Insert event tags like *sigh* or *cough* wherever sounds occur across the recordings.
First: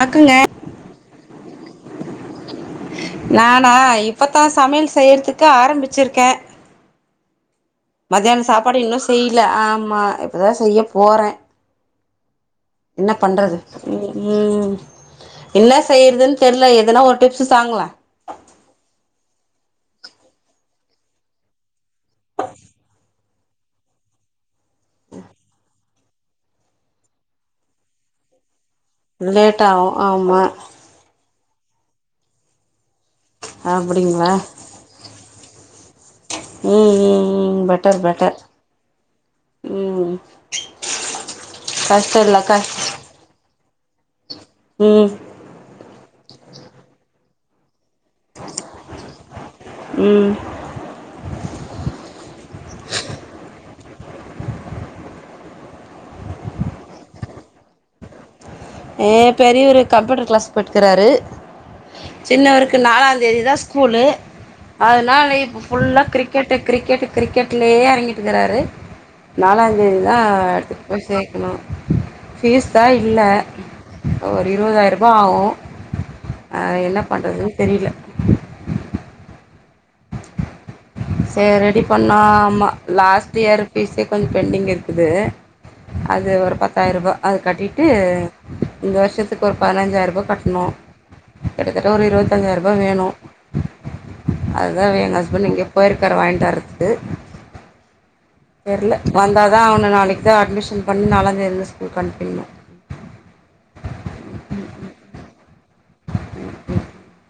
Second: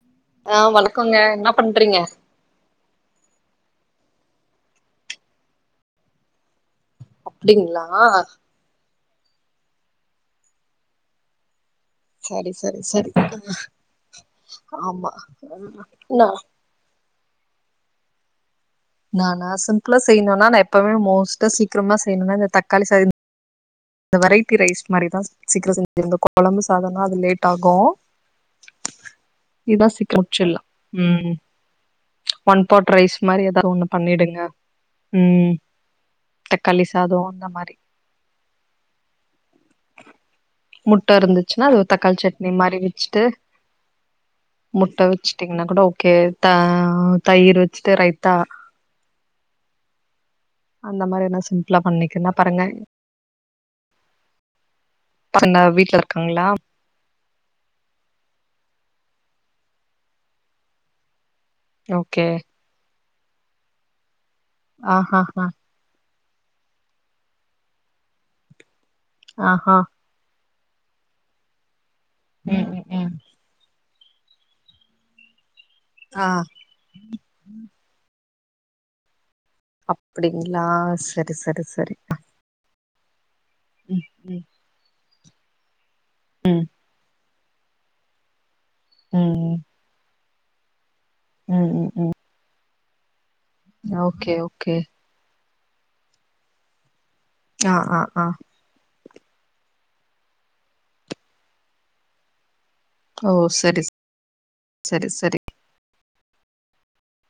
வணக்கங்க ஆஹ் வணக்கங்க என்ன பண்றீங்க இப்பத்தா சமையல் செய்யிறதுக்கு ஆரம்பிச்சிருக்க அப்டிங்ளா செய்ல ஆமா இப்பதா செய்ய போற சரி சரி சரி என்ன பண்றது ம் ம் ஆமா என்ன நா செய்யற்துன் தெர்ல எதனா ஒர் டிப்ஸ் தாங்கல நானா சிம்புளா செய்ணுனா நா எப்மே மோஸ்ட்ட சீக்ரமா செய்யணுனா இந்த தக்காளி சாத இந்த வரைட் டி ரைஸ் மாரிதா சீக்கிரோ செஞ் இங்க கொழம்பு சாதன்னா அது லேட் ஆகு லேட் ஆவு ஆம்மா ஒன்பாட் ரைஸ் மாரி எதாவது ஒண்ணு அப்படிங்களா பண்ணிடுங்க ம் தக்காளி ம் சாதோ ம் அந்த ம் மாரி பெட்டர் பெட்டர் ம் முட்ட இர்ந்துச்சுனா அது ஒ தக்காள் கஷ்டம் இல்ல சட்னி கஷ் மாரி வெச்ட்டு முட் ம் அவிச்டீங்ன்னா கூட ஓகே தா தயிறு ஃபஸ்ட்டு ரைத்தா ம் அந்த மாதிரி எதுனா சிம்பிளா பண்ணக்குன்னா பாருங்க பசங்க வீட்ல இருங்காங்கலா ஏ பெரியவரு கம்ப்யூட்டர் க்ளாஸ் போய்ட்ருக்ககுறாரு ஓகே சின்னவருக்கு நாளாந் தெரியதா ஸ்கூலு ஆஹா அதனால இப்ப ஃபுல்லா கிரிக் கிரிக்கெட் கிரிக்கெட் கிரிக்கெட்லேயே இறங்கிட்டுருக்குறாரு ஆஹா நாலாந்தேதி தா போய் சேக்கணு ம் ஃபீஸ் தா ம் ம் இல்ல ஒரு இருபதாயிராரூபா ஆகோ ஆ அ என்ன பண்றதுன்னு தெரியில்ல அப்டிங்ளா சேரி ரெடி பண்ணோ ஆம்மா லாஸ் பீ ஆர் பீஸே ம் கொஞ்சொ ம் பெண்டிங் இருக்குது அது ஒரு பத்தாயிரூபா அது கட்டிட்டு இந்த வருஷத்துக்கு ஒரு ம் பதினஞ்சாயிரபா கட் ந ம் கிட்டத்தட்ட ஒரு ம் இருபத்தஞ்சாயிர அப்டிதா வேணோ ம் ஓகே ஓகே அதுதா வே என் ஹஸ்பன்ட் எங்யோப் போயிருக்கிறாரு வாங்டுவரத்துக்கு அஅஅ தெர்ல வந்தாதா அவன நாளைக்கா அட்மிஷன் பண்ணி நாலா தேதியில ஸ்கூலுக்கு அனுப்பிடணு ஓ செரி செரி செரி *inaudible*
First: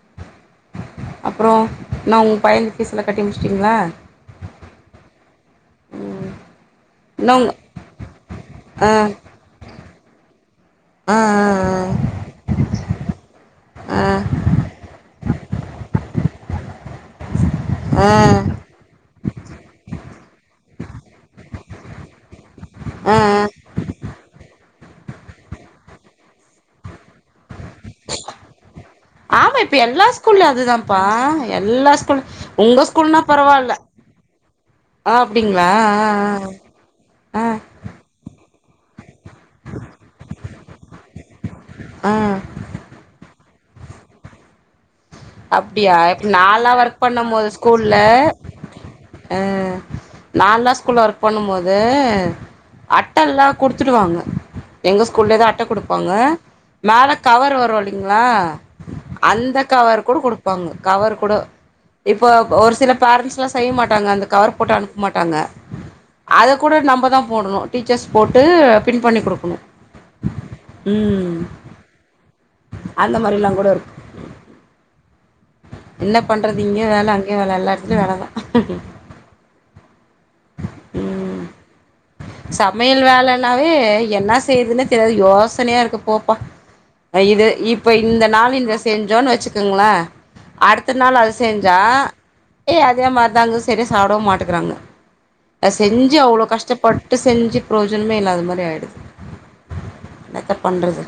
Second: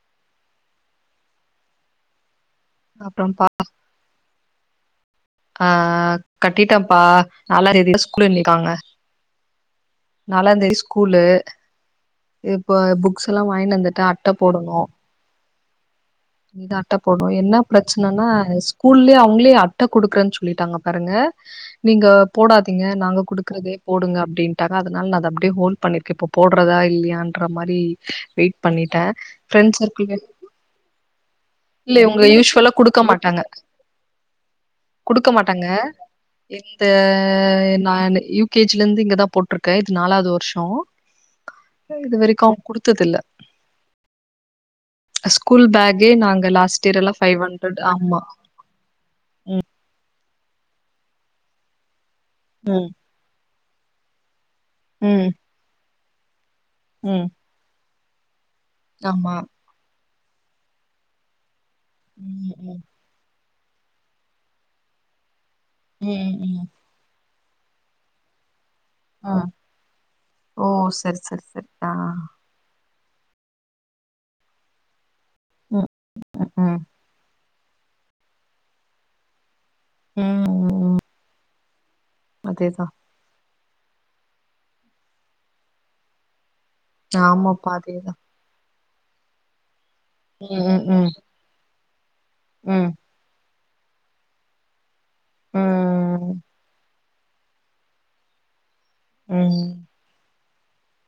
அப்ரோ நா உங் ஃபையலுக்கு ஃபீஸ்ஸெலா கட்டி அப்புறம்ப்பா முடிச்சுட்டடீங்லா ஆ கட்டிட்டம் பா இன்னு உங்க நலாந்தேதி ஸ்கூலுன்னிக்காங்க ஆ நாலாந்தேதி ஆ ஸ்கூலு இப்ப புக்ஸ் லாம் வாங்கிணு ஆ ஆ வந்துட்டு அட்ட ஆ போடணு ந்த அட்ட போடுவு என்ன ஆ பிரச்சனன்னா ஸ்கூல்லே அவங் உள்களேயே அட்ட குடுக்கரேனு சொல்லிட்டாங்க பாருங்க நீங்க போடா ங்க ஆ நாங்க ஆ குடுக்றதே போடுங்க ப்டீன் தராதனால அத அப்டே ஹோல் பண்ணிருக் இப்ப போட்றதா இல்லையான்ற மாரி வெய்ட் பண்ணிட்ட ஆமா இப்ப எல்லா ப்ரெண்ட்ஸ்சர்க்குள்மே ஸ்கூல்ல அதுதான்ப்பா எல்லா இல்ல ஸ்கூல் இவங்க யூஷ்வலா உங்க குடுக்க ஸ்கூல்னா மாட்டாங்க பரவால்ல ஆ குடுக்க மாட்டாங்க அப்டிங்களா இந்த ஆ ஆ நான் யூப் கேஜிலந்து இங்கதா போ ருக்கே இது நாலாது வர்ஷோ ஆ இது ஆ வரைக்கு குடுத்ததில்ல ஸ்கூல் அப்டியா பேக்கே இப்ப நாங்க நாள்ளா லாஸ்ட் இயர் வர்க் எல்லாம் பண்ணு ஃபைவ் போது ஹண்ட்ரட் ஸ்கூல்ல ஆமா. ஆ நான் தான் ஸ்கூல்ல ஒர்க் பண்ணும் போது ம். அட்டல்லா குடுத்துடுவாங்க எங்க ம். ஸ்கூல்லதா அட்ட கொடு போங்க மேல ம். கவர் வரும்வலி ங்ளா ஆமா. அந்த கவர் கொடு கொடுப்பாங்க கவர் கூட இப்போ ம். ஒரு ம். சில பேரண்ட்ஸ்லாம் செய்ய மாட்டாங்க அந்த கவர் போட்டு அனுப்ப மாட்டாங்க ம். அத ம். கூட நம்பதா போடுணு டீச்சர்ஸ் போட்டு பின் பண்ணி ஆ. குடுக்குனு ஓ! சரி, ம் சரி, சரி. ஆ. அந்த மாரில்லாம் கூட இருக் ம். என்ன பண்றது ம். இங்கியு வேல அங்கியு வேல எல்லாத் இதுலியு வேலதா ம். உம் அதேதான். சமையல் வேல ன்னாவே என்னா செய்யுருதுன்னே தெரியாது யோசனயா இருக்கு போப்பா இது ஆமாப்பா இப்ப அதேதா இந்த நாளின் ரெஸ்ப் செஞ்சோன் வெச்சிக்கங்ளே ம் அடுத்த ம் நாள் அது செஞ்சா ஏ ம் அதேமாரித செரிய சாப்படவு மாட்டக்கிறாங்க ம் செஞ்சு ம் அவ்வளோ கஷ்டப்பட்டு செஞ்சி பிரஜோனமே இல்லாத மாரி ஆயிடுது உம் என்னத்த பண்றது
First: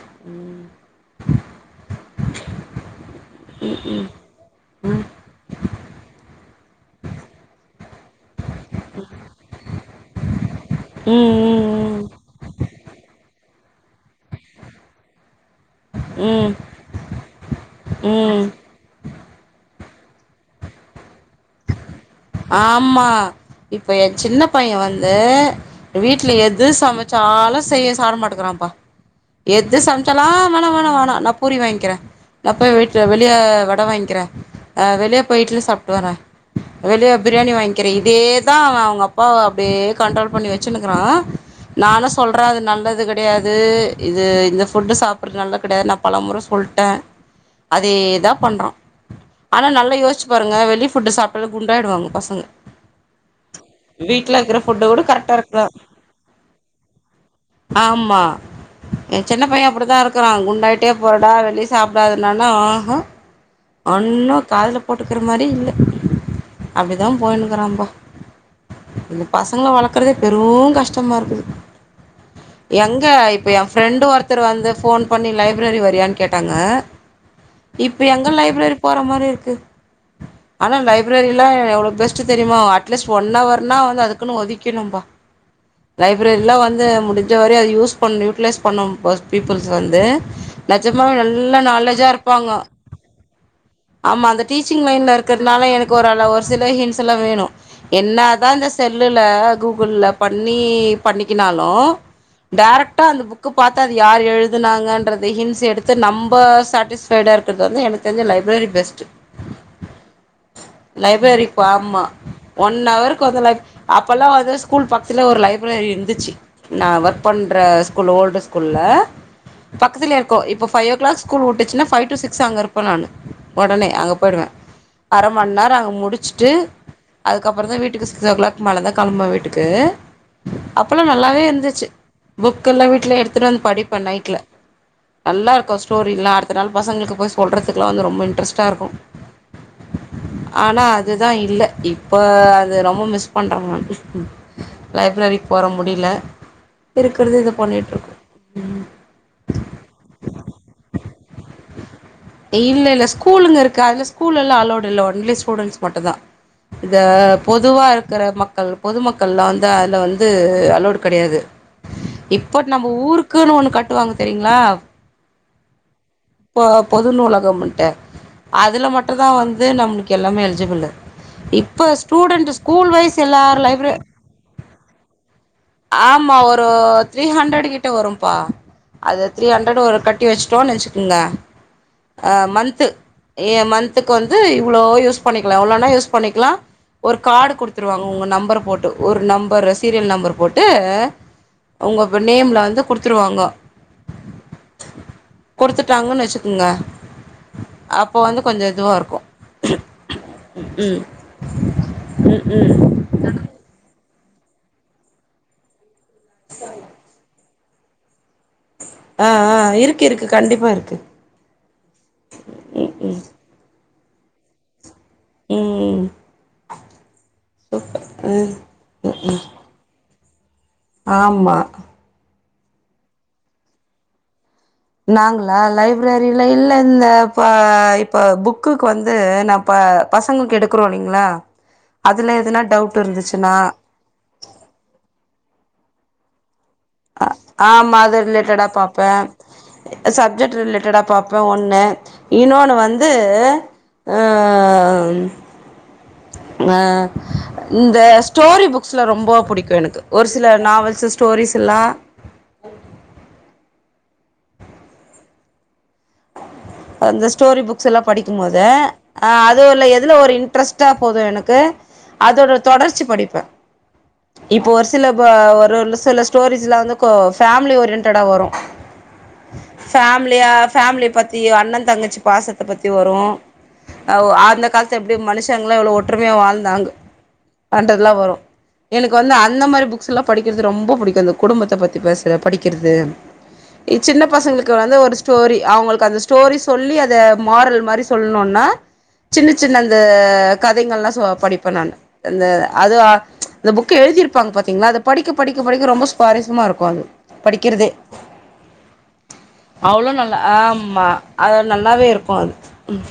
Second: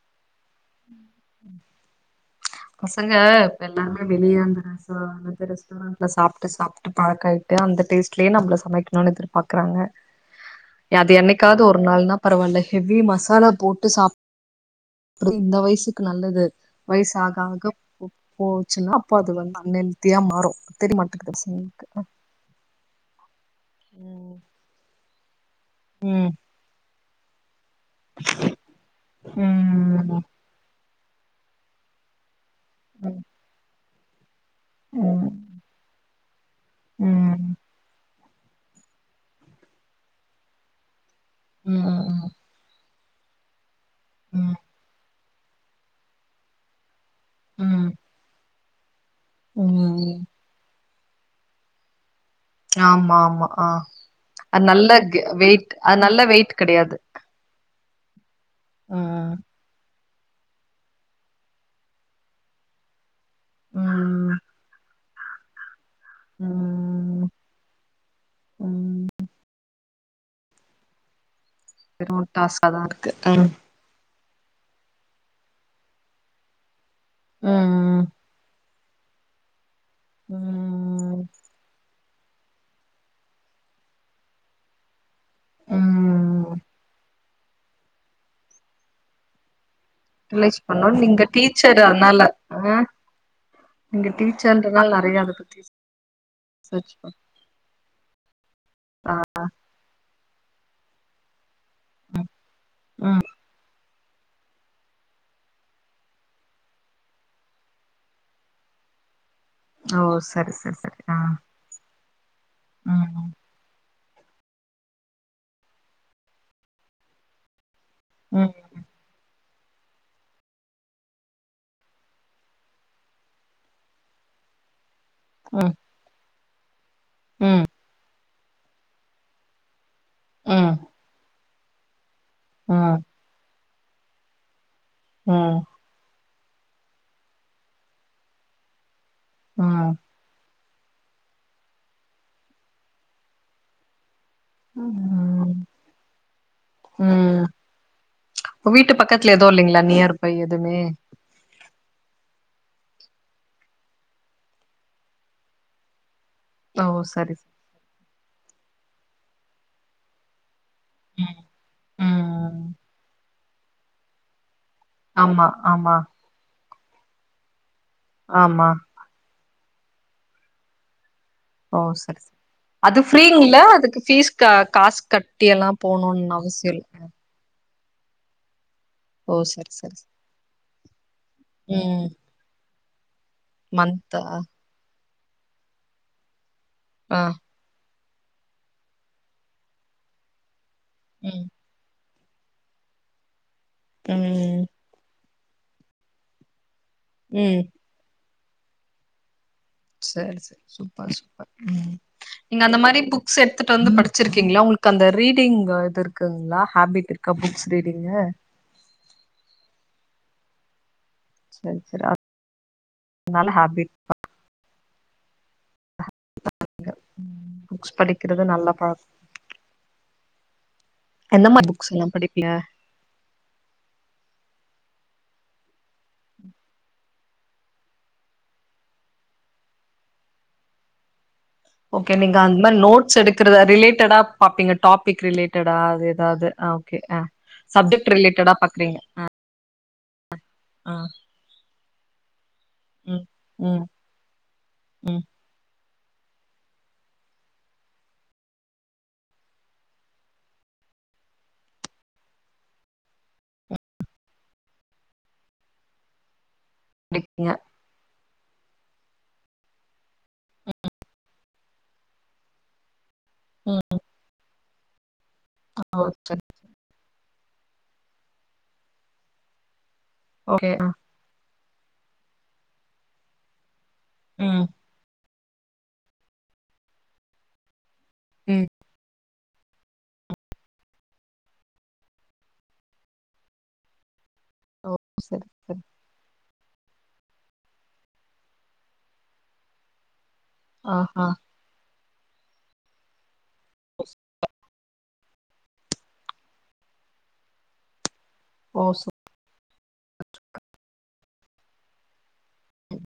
பசங்க எல்லாமே வெளிய அந்த *unintelligible* அல்லது ரெஸ்டாரண்ட்ல சாப்பிட்டு சாப் பழக்கயிட்டு அந்த டேஸ்ட் ட்லயே நம்மள சமைக்கணும்னு எதிர்பார்கறாங்க அது என்னைக்காவது ஒரு ம் ம் நாள்னா பரவாயில்ல ஹெவி மாஸ் மசாலா போட்டு சாப் அப்டி இந்த வயசு *unintelligible* நல்லது ம் வயசு ஆகாக போ ம் ம் போச்சுன்னா அப்ப அது வந்து *unintelligible* *unintelligible* மாறு தெரிய மாட்டுக்குது ஆமா இப்ப எ சின்ன பைய வந் தே ம் வீட்டுல எது சமைச் சாலஸ் *unintelligible* மாட்டேக்கிறான்ப்பா ம் எது ம் சமைச்சாலாலு வேணா வேணா நா பூரி வாங்கிற அப்ப வீட்டுல ம் வெளிய வடை வாங்கி க்கிற ஆஹ் வெளிய ம் போய் இட்லி சாப்பிட்டுவர வெளிய பிரியாணி ம் வாங்கிற இதேதா அவ அவங்க அப்பா அப்படியே கண்ட்ரோல் பண்ணி வச்சுனுக்கிறா ம் நானு சொல்ற அது நல்லது க கிடையாது இது ம் இந்த ஃபுட்டு சாப் *unintelligible* நல்லா கிடையாது நான் பலமுறை சொல்ட ம் அதேதா பண்றா ஆனா ம் நல்லா ம் யோசிச்சு பாருங்க வெளி ஃபு *unintelligible* இபெல்லா குண்டயிடுவங்கா பச ஆமா ஆமா ஆஹ் இருக்கிற அது ஃபுட்டு நல்ல கூட கரெக்டா இருக்கலா வெயிட் அது நல்ல வெயிட் கிடையாது ஆமா என் சின்ன பையன் அப்படித்தா இருக் கக்குறா குண்டாயிட்டே போறடா வெளிய சாப்டாதனானு அஹ ஹ ம் ஒன்னு காதுல போட்டுக்குற மாரி இல்ல அப்டிதா ம் போயினுக்கிறான்ம்பா ம் இந்த பசங்கள வளக் கறதே பெருங் கஷ்டமா இருக்குது வெறு டாஸ்காதா எங்க இருக்கு ம் இப்ப என் ஃப்ரெண்ட் ஒருத் ஒருத்தர் வந்து ஃபோன் பண்ணி லைப்ரரி வரியானூ கேட்டாங்க ம் இப்பியங் லைப்ரரி போற மாரி இருக்கு ஆனா ம் லைப்ரரில எவ்ளோ பெஸ் ச்சு தெரியுமா அட்லீஸ்ட் ஒன் ஹவர்னா வந்து அதுக்குன்னு ஒதிக்கிரணும்பா லைப்ரரிலா ம் வந்து முடி ஞ்ச வரை அது யூஸ் பண்ணு யூட்டிலைஸ் பண்ணு வஸ்ட் பீப்பல் வந்து ரிலைஸ் பண்ணோ நிஜமாவே நீங்க நல்லா டீச்சர் நாலேஜா அதனால இருப்பாங்க ஆ நீங்க ஆமா அந்த டீச்சிங் டீச்சர்ன்றனால லைன்ல நெறைய அத பத்தி இருக்கிறதுனால எனக்கு ஒரு அலவு ஒரு சில சர்ச் ஹிங்ஸ் எல்லா பண் வேணு என்னதா இந்த ஆ செல்லுல கூகுள்ள பண்ணி பண்ணிக்கினங் ஹலோ டேரேக்ட்டா அந்த ம் புக் பாத் அது யார் எழுதுனாங்கறது ஹின்ஸ் எடுத்து நம்ப சாட்டிஸ்பைடா இருக்கிறது வந்து எனக்கு தெரிஞ்ச லைஃப் வெரி பெஸ்டு ஓ சரி சரி சரி ஆ லைப்ரரிப்பா ஆமா ஒன் அவருக்கு ம் வந்த லைப் அப்போல்லா வந்து ஸ்கூல் பக்த்தில ஒரு லைப்ரரி இருந்துச்சு நா ஒர்க் பண்ற ஸ் குகூல் ஓல்டு ம் ஸ்கூல்ல பக்கதிலே இருக்கோ இப்ப ஃபை ஓ கிளாக் ஸ்கூல் விட்டுச்சுன்னா ஃபைவ் டு சிக்ஸ் அங்க இருப்ப நானு ஒடனே அங்க போயிடுவே அர மணிநேரே ம் அங்க முடிச் ட்டு அதுக்கப்புறோ தா வீட்டுக்கு சிக்ஸ் ஓ கிளாக் மேலதா களம்புவ வீட்டுக்கு ம் அப்பல்லா நல்லாவே இருந்துச் ச்சு புக் எல்லா ம் வீட்டுல எடுத்துட்டு வந்து படி இப்ப நைட்டுல நல்லா ம் இருக்கு ஸ்டோரி எல்லாத் இப்ப நம்ம பசங்களுக்கு போய் சொல்றத்துக்குலா வந்து ரொம்ப இன் ட்ரெஸ்டா இருக்கு ஆஹ் ஆனா அதுதா இல்ல இப்ப அது ரொம்ப மிஸ் பண்ற நானு லைப்ரரிக்கு உம் போற முடில இருக்கறது உம் இத பண்ணிட்ருக்கோ உம் வீட்டு பக்கத்துல எதும் இல்லைங்ளா நியர் பை எதுமே இல்ல இல்ல ஸ்கூ கூலுங்க இருக்கு அதுல ஸ்கூல்லலா அலோட் இல்ல ஒன்லி ஸ்டூடெண்ஸ் மட்டுந்தா ஓ இத சரி சரி பொதுவா இரு கிற மக்கள் பொதுமக்கள்லா வந்து அதுல வந்து அத் அலோட் கெடையாது ம் ம் இப்போட் நம்ப ஊரு க்குனு ஒன்னு கட்டுவாங்க தெரிங்ளா ஆமா ஆமா பொ பொது நூலகம்ன்ட்டு ஆமா அதுல மட்டு தா வந் இது நம்ளுக்கு எல்லாமே எழுஜிபில்லு ஓ சரி சரி அது ஃப்ரீங்ள எல்லாரு லைப்ர அதுக்கு ஃபீஸ் கா காசு கட் ஆமா ஒரு த்ரீ ஹண்ரட் கிட் ட்ட வரும்பா அது ஓ த்ரீ சரி ஹண்ரட் வரு சரி கட்டி வச்ட்டோனு வச்சுக்குங்க ம் அ மந்த்து எ மந்த்துக்கு மன்த்தா வந்து இவ்ளோ யூஸ் பண்ணிக்லா எவ்ளோனா யூஸ் பண்ணிக்லா ஒரு ஆ கார்டு குடுத்துட் ருவாங்க உங்க நம்பர போட்டு ஒரு நம்பரு சீரியல் நம்பர்ரு ட்டு ம் உங்கப் உங்க நேம்ல வந்து குடுத்துருவாங்க ம் ம் குடுத்துட்டாங்கன் வச்சுக்குங்க அப்போ வந்து கொஞ்ச இதுவாருக்கு சேர் சேர் சூப்பர் சூப்பர் ம் ம் நீங்க அந்த ம் மாரி புக்ஸ் எட்த்துட்டு வந்து படிச் ச்சிருக்கீங்ளா உங்களுக்கு அந்த ரீடிங் அ இதுருக் குங்ளா ஹாபிட்ருக்க புக்ஸ் த்ரீடிங்க ஆஆ இருக்கு இருக்கு கண்டிப்பா இருக்கு சரி சரி அ ம் நல்ல ஹாபிட் ம்ம்ம் *inaudible* புக்ஸ் ம் படிக்கிறது நல்ல பழக் எந்த ஆமா மாதிரி புக்ஸ் எல்லாம் படி பா *unintelligible* நாங்களா லைவ் ஃபிப்ரவரில இல்ல இல்ல இந்த இப்போ இப்போ புக்குக்கு வந்து நான் ப பசங்களுக்கு எடுக்கறோம் இல்லைங்களா ஓகே அதுல நீங்க அந்த எதுனா மாரி டவுட் நோட்ஸ் இருந்துச்சுன்னா எடுக்கற ரிலேட்டடா பாப்பீங்க டாபிக் ரிலேட்டடா அதது ஆ ஓகே ஆ அ ஆமா சப்ஜெக்ட் அது ரிலேட்டடா பாக்குறீங்க பாப்பே சப்ஜெக்ட் ஆ ரிலேட்டடா பாப்பே ஒண்ணு இன்னொன்னு வந்து ம் ம் ம் ஆ இந்த ஸ்டோரி புக்ஸ்லா ரொம்போ புடிக்கூ எனக்கு ஒரு சில நாவல்ஸ் ஸ்டோரிஸ் எல்லா அந்த படிப்பீங்க ஸ்டோரி புக்ஸ் எல்லா படி க்கும் போது அ அதுவு இல்ல எத் இதுல ஒரு இன்ட்ரஸ்ட்டா போதும் எனக் க அதோட தொடர்ச்சி படிப் ப இப்ப ஒரு சில ப ஒரு வந்து ஓ சில சரி ஸ்டோரேஜ்லா வந்து கோ ஃபேமிலி ஓரியன்டடா வரூ ஃபேமிலியா ஓகே ஆ, ஃபேமிலி பத்தி அண்ண தங்கச்சி பாசத்த பத்தி வரூ அவ் அந்த ம் கால்த்து எப்டி மனுஷ் டங்ள எவ்ளோ ஒற்றுமையா வாழ்ந்தாங்க அன்டற் ல்லா வரு ம் எனக்கு வந்து அந்த மாரி புக்ஸ்ல்லா படிக்கிறது ரொம்போ புடிக்கும் இந்த குடும்பத்த பத்தி பேசுற படிக்கிறது இ சின்ன பசங்களுக்கு ஓ வந்து ஒரு சரி ஸ்டோரி சரி அவங்களுக்கு அந்த ஸ்டோரிஸ் சொல்லி அத மாறல் மாரி சொல்ணோன்னா சின்ன சின்ன அந்த ஆ கதைகள்ல்லா சோ ஆ படிப்பே நானு இந்த அது ஆ ச்ச இந்த புக்கு எழுதிர்ப்பாங்க பா த்தீங்ளா அது படிக்கப் படிக்கப் படிக்க ரொம்ப சுவாரஸ்யமா இருக்கு அது படிக்கிறதே ஓ சரி அவ்ளோ நல்ல ஆமா அது நல்லாவே இருக்கு அது ம்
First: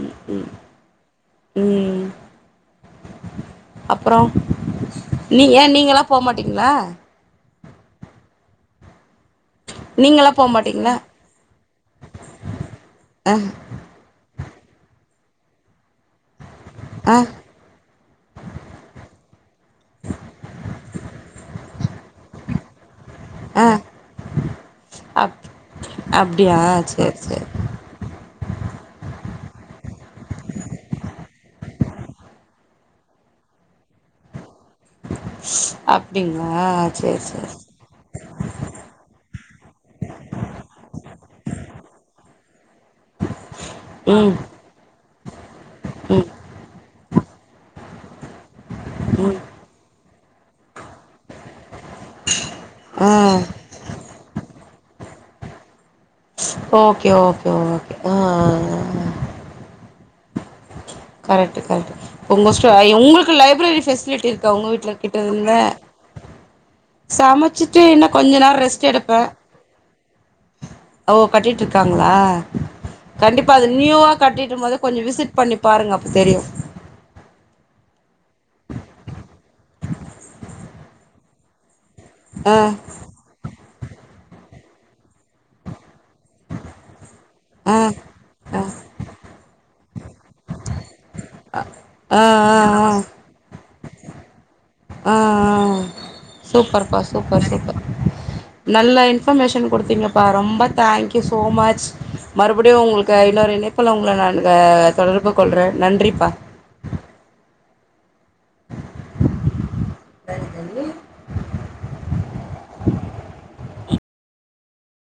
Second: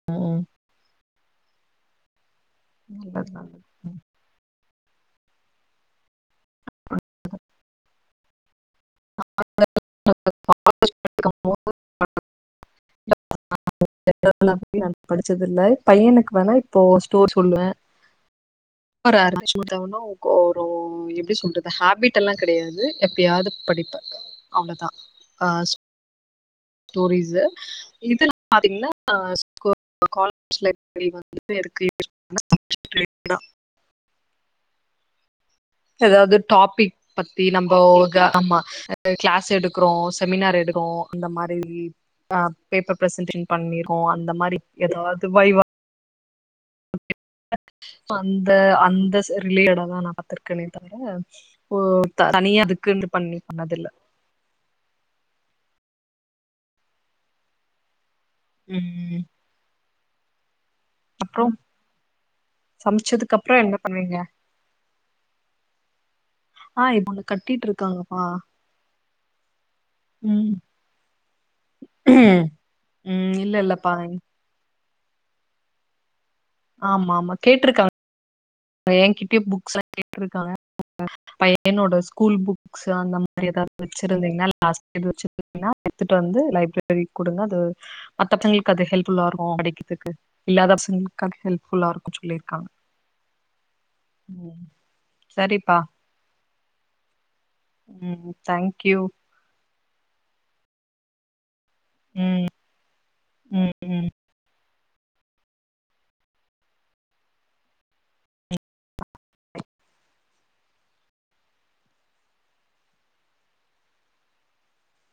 ம் ம் உம் அதா நீ, ஏன் நீங்க எல்லா போமாட்டீங்களா. நீங்கெல்லாம் போகமாட்டீங்ளா. நல்லது அ *inaudible* படிச்சதில்ல பையனுக்கு வேணா இப்போ அ ஸ்டோர் சொல்லுவே *unintelligible* எப்டி சொல்றது ஹேபிட் எல்லா கிடையாது. எப்பயாவது அ படிப்ப அப் அப்டியா சேர் சேர். இதெல்லா பாத்தீங்கன்னா ஆ *inaudible* ஏதாவது அப்டிங்களா டாபிக் சேரி பத்தி சேரி நம்போ க நம்ம கிளாஸ் எடுக்குறோ செமினார் எடுக்கோ அந்த மாரி ஆஹ் பேப்பர் ஃப்சன்டிங் பண்ணிகோ அந்த ம் மாரி ஏதாது வைவா ம் *unintelligible* அந்த அந்த ச ம் ரிலேடடா தா நா பத்திருக்கேனே தவிர ஓ தனிய அதுக்குன்னு ஆ பண்ணி பண்ணதில்ல. Okay okay okay. ஆ உம். அப்புறம் கரட்டு கரட்டு மோசட் அ உங்குல்கு சமைச்சதுக்கு அப்புறம் என்ன லைப்ரெரி பண்ணுவீங்க பெசிலிட்டி இருக்க உங்க வீட்ல கிட்ட இருந்த. ஆஹ் இப்ப ஒண்ணு கட்டிட்டு சமச்சிட்டு என்ன இருக்காங்கப்பா கொஞ்சநேரம் ரெஸ்ட் எடுப்பேன். உம் ஓ கட்டிடு இருகாங்கள உம் கண்டிப்பா இல்ல அத இல்லப்பா நியூ அ கட்டிடபோது கொஞ்சோ விசிட் பண்ணி பாருங்க அப்போ தெரியு ஆமா ஆமா கேட்ருக்காங் என்கிட்டயே புக்ஸ் எல்லாம் கேட்டுருக்காங்க பையனோடது ஸ்கூல் ஆ புக்ஸ் அந்த மாரி ஏதாவது வச்சிருந்தீங்கனா *unintelligible* எடுத்துட்டு வந்து லைப்ரரிக்கு குடுங்க அது ஆ ஆ மத்தவங்களுக்கு அது எல்ப்புல்லா *unintelligible* ஓ *unintelligible* இல்லாத பவசங்கல்காக எல்ப் ஆ ஆ ஆ *unintelligible* ஆ ஆ சரிப்பா சூப்பர் பா சூப்பர் சூப்பர் ம் தேங்க்யூ நல்ல இன்பர்மேஷன் குடுத்தீங்க ப்ப ரொம்ப தேங்க்யூ சோமச் ம் மறுபடியு உங்களுக்கு இன்னொரு ம் இணைப்புல ம் உங்கள நா அ தொடர்பு கொள்ற நன்றிப்பா